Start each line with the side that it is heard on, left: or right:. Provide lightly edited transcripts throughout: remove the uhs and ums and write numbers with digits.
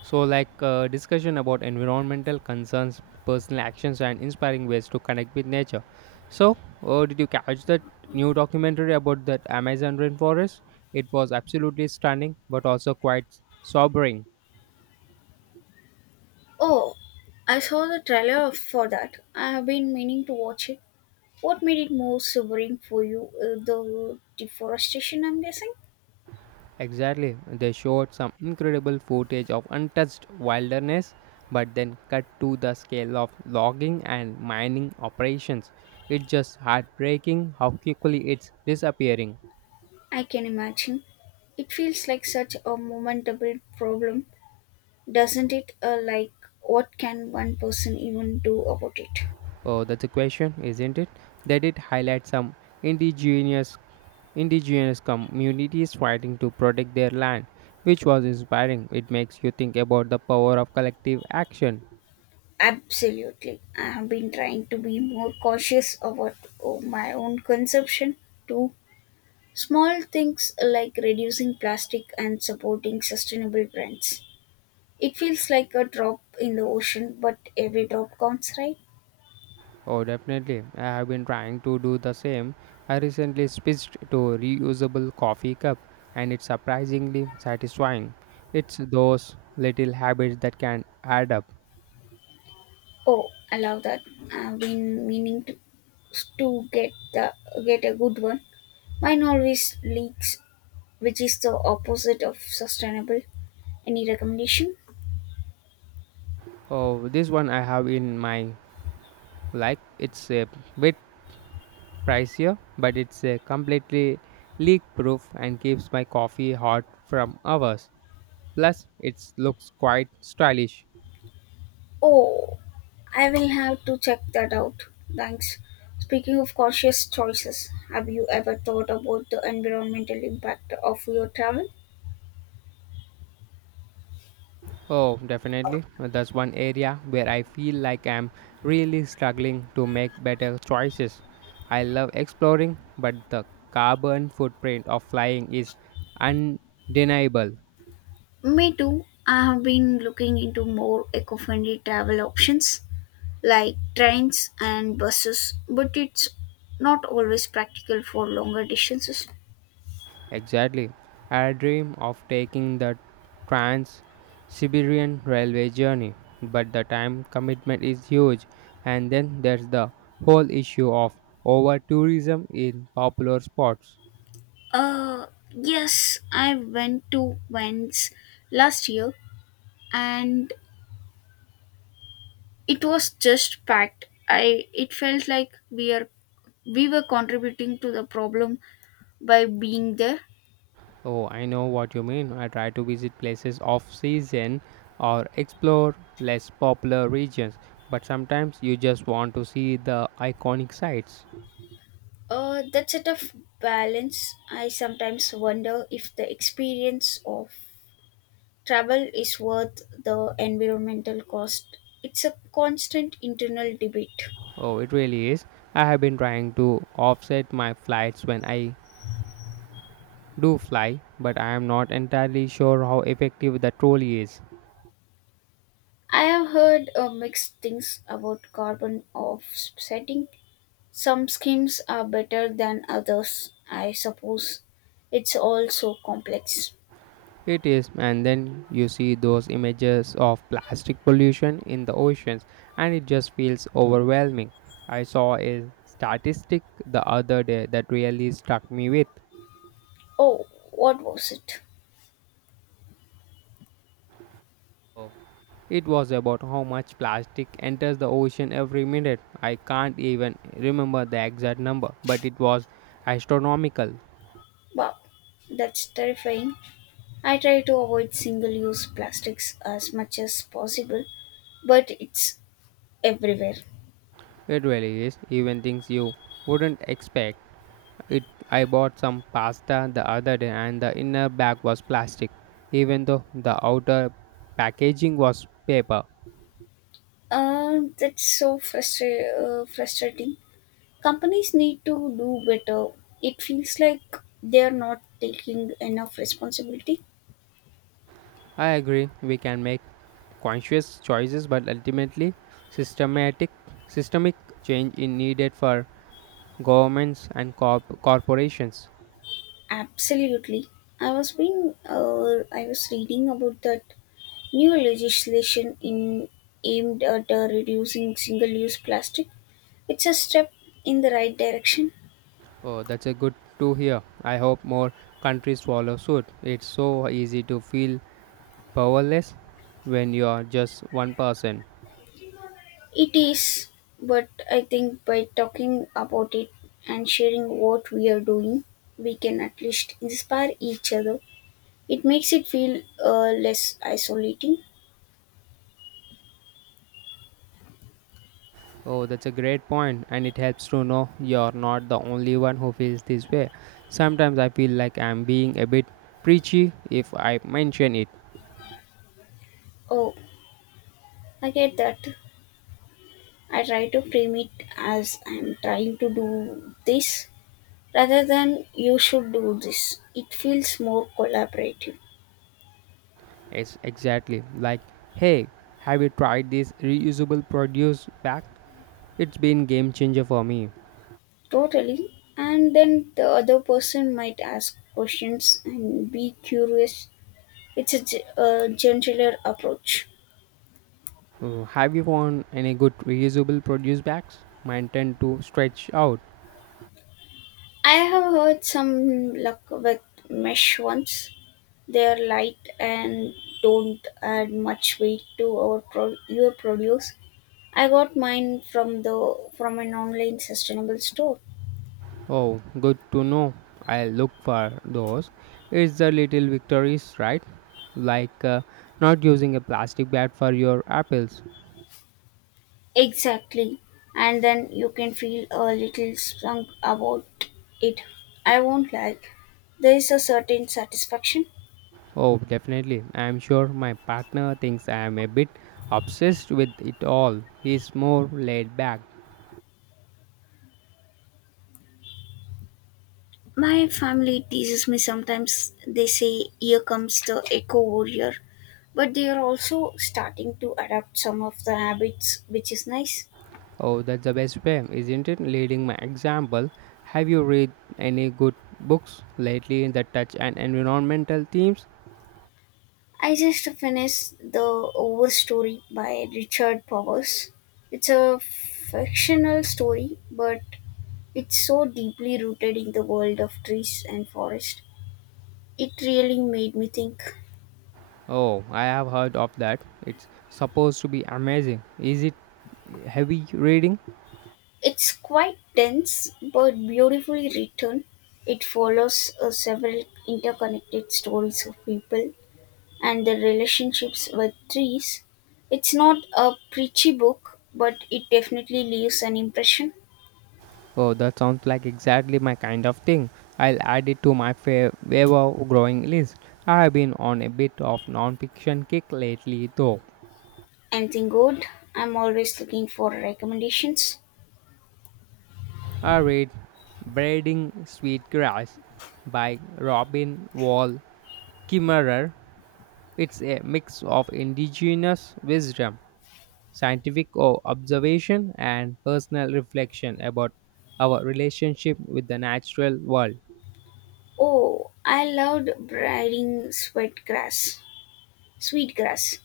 right: So, discussion about environmental concerns, personal actions, and inspiring ways to connect with nature. So, did you catch that new documentary about that Amazon rainforest? It was absolutely stunning, but also quite sobering.
left: Oh, I saw the trailer for that. I have been meaning to watch it. What made it more sobering for you? The deforestation, I'm guessing?
right: Exactly, they showed some incredible footage of untouched wilderness, but then cut to the scale of logging and mining operations. It's just heartbreaking how quickly it's disappearing.
left: I can imagine. It feels like such a momentable problem, doesn't it? What can one person even do about it?
right: Oh, that's a question, isn't it? They did highlight some indigenous indigenous communities fighting to protect their land, which was inspiring. It makes you think about the power of collective action.
left: Absolutely. I have been trying to be more cautious about oh, my own consumption too. Small things like reducing plastic and supporting sustainable brands. It feels like a drop in the ocean, but every drop counts, right?
right: Oh, definitely. I have been trying to do the same. I recently switched to a reusable coffee cup, and it's surprisingly satisfying. It's those little habits that can add up.
left: Oh, I love that. I've been meaning to get a good one. Mine always leaks, which is the opposite of sustainable. Any recommendation?
right: Oh, this one I have in my like it's a bit pricier, but it's a completely leak proof and keeps my coffee hot from hours. Plus, it looks quite stylish.
left: Oh, I will have to check that out. Thanks. Speaking of cautious choices, have you ever thought about the environmental impact of your travel?
right: Oh, definitely. That's one area where I feel like I'm really struggling to make better choices. I love exploring, but the carbon footprint of flying is undeniable.
left: Me too. I have been looking into more eco friendly travel options like trains and buses, but it's not always practical for longer distances.
right: Exactly. I dream of taking the Trans Siberian Railway journey, but the time commitment is huge. And then there's the whole issue of over tourism in popular spots.
left: Uh, yes, I went to Vents last year and it was just packed. I It felt like we were contributing to the problem by being there.
right: Oh, I know what you mean. I try to visit places off season or explore less popular regions, but sometimes you just want to see the iconic sites.
left: That's a tough balance. I sometimes wonder if the experience of travel is worth the environmental cost. It's a constant internal debate.
right: Oh, it really is. I have been trying to offset my flights when I do fly, but I am not entirely sure how effective the trolley is.
left: I have heard mixed things about carbon offsetting. Some schemes are better than others, I suppose. It's all so complex.
right: It is, and then you see those images of plastic pollution in the oceans, and it just feels overwhelming. I saw a statistic the other day that really struck me with.
left: Oh, what was it?
right: It was about how much plastic enters the ocean every minute. I can't even remember the exact number, but it was astronomical.
left: Wow, that's terrifying. I try to avoid single use plastics as much as possible, but it's everywhere.
right: It really is, even things you wouldn't expect. It I bought some pasta the other day and the inner bag was plastic even though the outer packaging was paper.
left: That's so frustrating. Companies need to do better. It feels like they're not taking enough responsibility.
right: I agree, we can make conscious choices but ultimately systematic systemic change is needed for governments and corporations.
left: Absolutely. I was reading about that new legislation in aimed at reducing single-use plastic. It's a step in the right direction.
right: Oh, that's a good to hear. I hope more countries follow suit. It's so easy to feel powerless when you are just one person.
left: It is, but I think by talking about it and sharing what we are doing, we can at least inspire each other. It makes it feel less isolating.
right: Oh, that's a great point, and it helps to know you're not the only one who feels this way. Sometimes I feel like I'm being a bit preachy if I mention it.
left: Oh, I get that. I try to frame it as I'm trying to do this rather than you should do this. It feels more collaborative.
right: It's exactly like, hey, have you tried this reusable produce bag? It's been game changer for me.
left: Totally. And then the other person might ask questions and be curious. It's a, a gentler approach.
right: Have you found any good reusable produce bags? Mine tend to stretch out.
left: I have heard some luck with mesh ones. They're light and don't add much weight to your produce. I got mine from the from an online sustainable store.
right: Oh, good to know. I'll look for those. It's the little victories, right? Like uh, Not using a plastic bag for your apples.
left: Exactly. And then you can feel a little sunk about it. I won't lie. There is a certain satisfaction.
right: Oh, definitely. I'm sure my partner thinks I am a bit obsessed with it all. He's more laid back.
left: My family teases me sometimes. They say, here comes the eco warrior. But they are also starting to adapt some of the habits, which is nice.
right: Oh, that's the best way, isn't it? Leading my example. Have you read any good books lately that touch on environmental themes?
left: I just finished The Overstory by Richard Powers. It's a fictional story, but it's so deeply rooted in the world of trees and forest. It really made me think.
right: Oh, I have heard of that. It's supposed to be amazing. Is it heavy reading?
left: It's quite dense but beautifully written. It follows several interconnected stories of people and their relationships with trees. It's not a preachy book, but it definitely leaves an impression.
right: Oh, that sounds like exactly my kind of thing. I'll add it to my fair ever growing list. I have been on a bit of non-fiction kick lately, though.
left: Anything good? I'm always looking for recommendations.
right: I read Braiding Sweet Grass by Robin Wall Kimmerer. It's a mix of indigenous wisdom, observation, and personal reflection about our relationship with the natural world.
left: Oh, I loved braiding sweatgrass. Sweetgrass.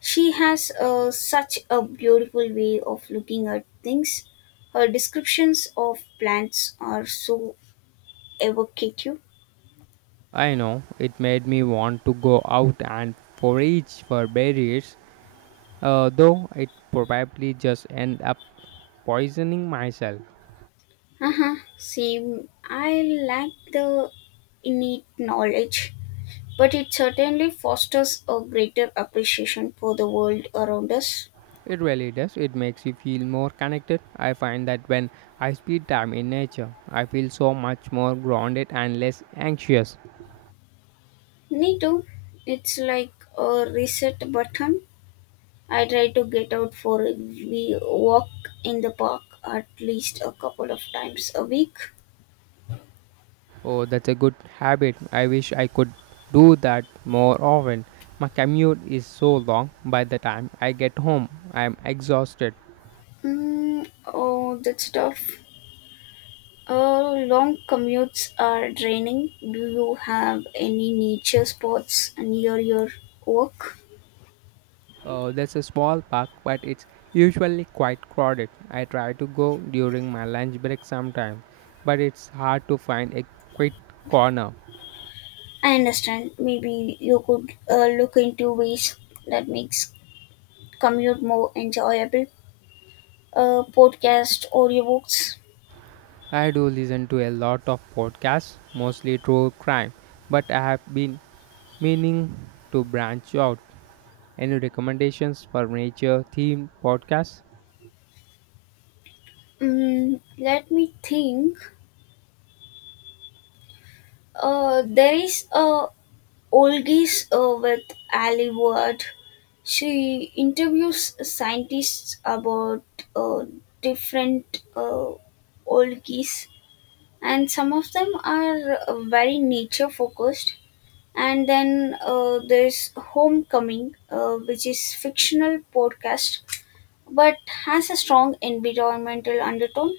left: She has such a beautiful way of looking at things. Her descriptions of plants are so evocative.
right: I know, it made me want to go out and forage for berries, though it probably just end up poisoning myself.
left: Uh huh. Same. I like the innate knowledge, but it certainly fosters a greater appreciation for the world around us.
right: It really does. It makes you feel more connected. I find that when I spend time in nature, I feel so much more grounded and less anxious.
left: Me too. It's like a reset button. I try to get out for a wee walk in the park at least a couple of times a week.
right: Oh, that's a good habit. I wish I could do that more often. My commute is so long. By the time I get home, I am exhausted.
left: Oh, that's tough. Long commutes are draining. Do you have any nature spots near your work?
right: There's a small park, but it's usually quite crowded. I try to go during my lunch break sometime, but it's hard to find a quiet corner.
left: I understand. Maybe you could look into ways that makes commute more enjoyable. A podcast, audiobooks.
right: I do listen to a lot of podcasts, mostly true crime, but I have been meaning to branch out. Any recommendations for nature themed podcasts?
left: Let me think. There is a Olgis with Ali Ward. She interviews scientists about uh, different Olgis, and some of them are very nature focused. And then there's Homecoming, which is fictional podcast but has a strong environmental undertone.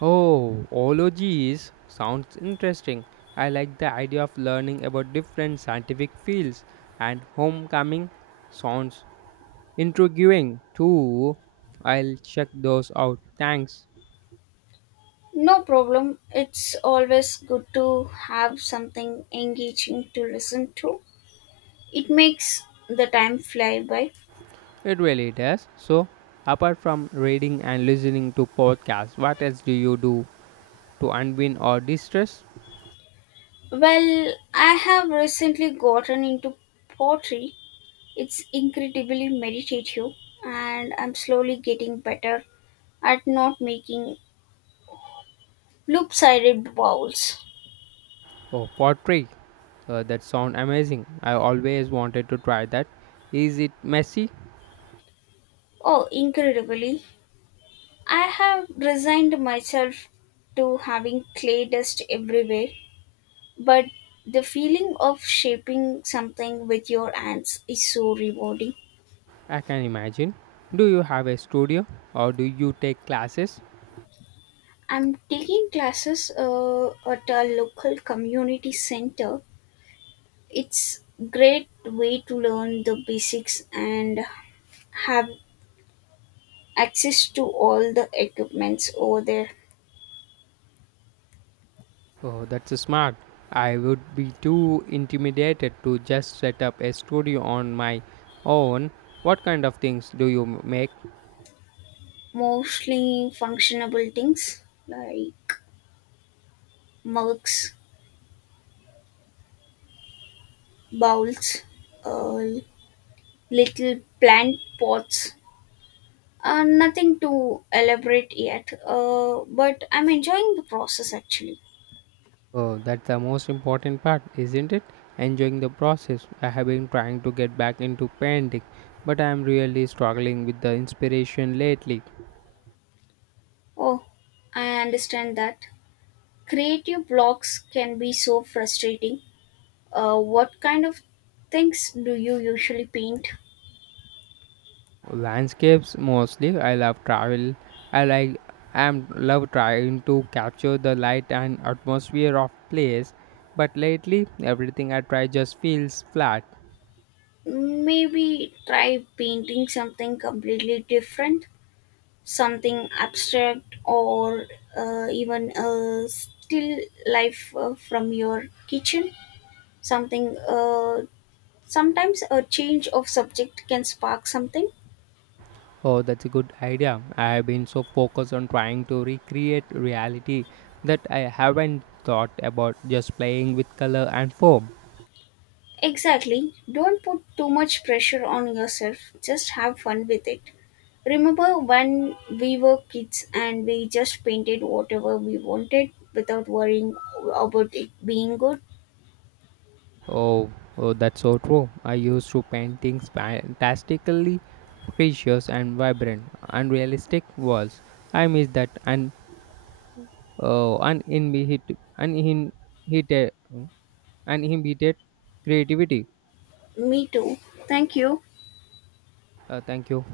right: Oh, ologies sounds interesting. I like the idea of learning about different scientific fields, and homecoming sounds intriguing too. I'll check those out. Thanks.
left: No problem. It's always good to have something engaging to listen to. It makes the time fly by.
right: It really does. So, apart from reading and listening to podcasts, what else do you do to unwind or distress?
left: Well, I have recently gotten into pottery. It's incredibly meditative, and I'm slowly getting better at not making loop sided bowls.
right: Oh, pottery. That sounds amazing. I always wanted to try that. Is it messy?
left: Oh, incredibly. I have resigned myself to having clay dust everywhere. But the feeling of shaping something with your hands is so rewarding.
right: I can imagine. Do you have a studio or do you take classes?
left: I'm taking classes at a local community center. It's great way to learn the basics and have access to all the equipments over there.
right: Oh, that's smart. I would be too intimidated to just set up a studio on my own. What kind of things do you make?
left: Mostly functionable things like mugs, bowls, uh, little plant pots. Nothing to elaborate yet, but I'm enjoying the process actually.
right: Oh, that's the most important part, isn't it? Enjoying the process. I have been trying to get back into painting, but I am really struggling with the inspiration lately.
left: Oh, I understand that. Creative blocks can be so frustrating. What kind of things do you usually paint?
right: Landscapes mostly. I love travel. I like am love trying to capture the light and atmosphere of place, but lately everything I try just feels flat.
left: Maybe try painting something completely different, something abstract, or even a still life from your kitchen, something sometimes a change of subject can spark something.
right: Oh, that's a good idea. I have been so focused on trying to recreate reality that I haven't thought about just playing with color and form.
left: Exactly. Don't put too much pressure on yourself. Just have fun with it. Remember when we were kids and we just painted whatever we wanted without worrying about it being good?
right: Oh, oh, that's so true. I used to paint things fantastically precious and vibrant, unrealistic walls. I miss that and uh, uninhibited, uninhibited, uninhibited creativity.
left: Me too. Thank you.
right: Thank you.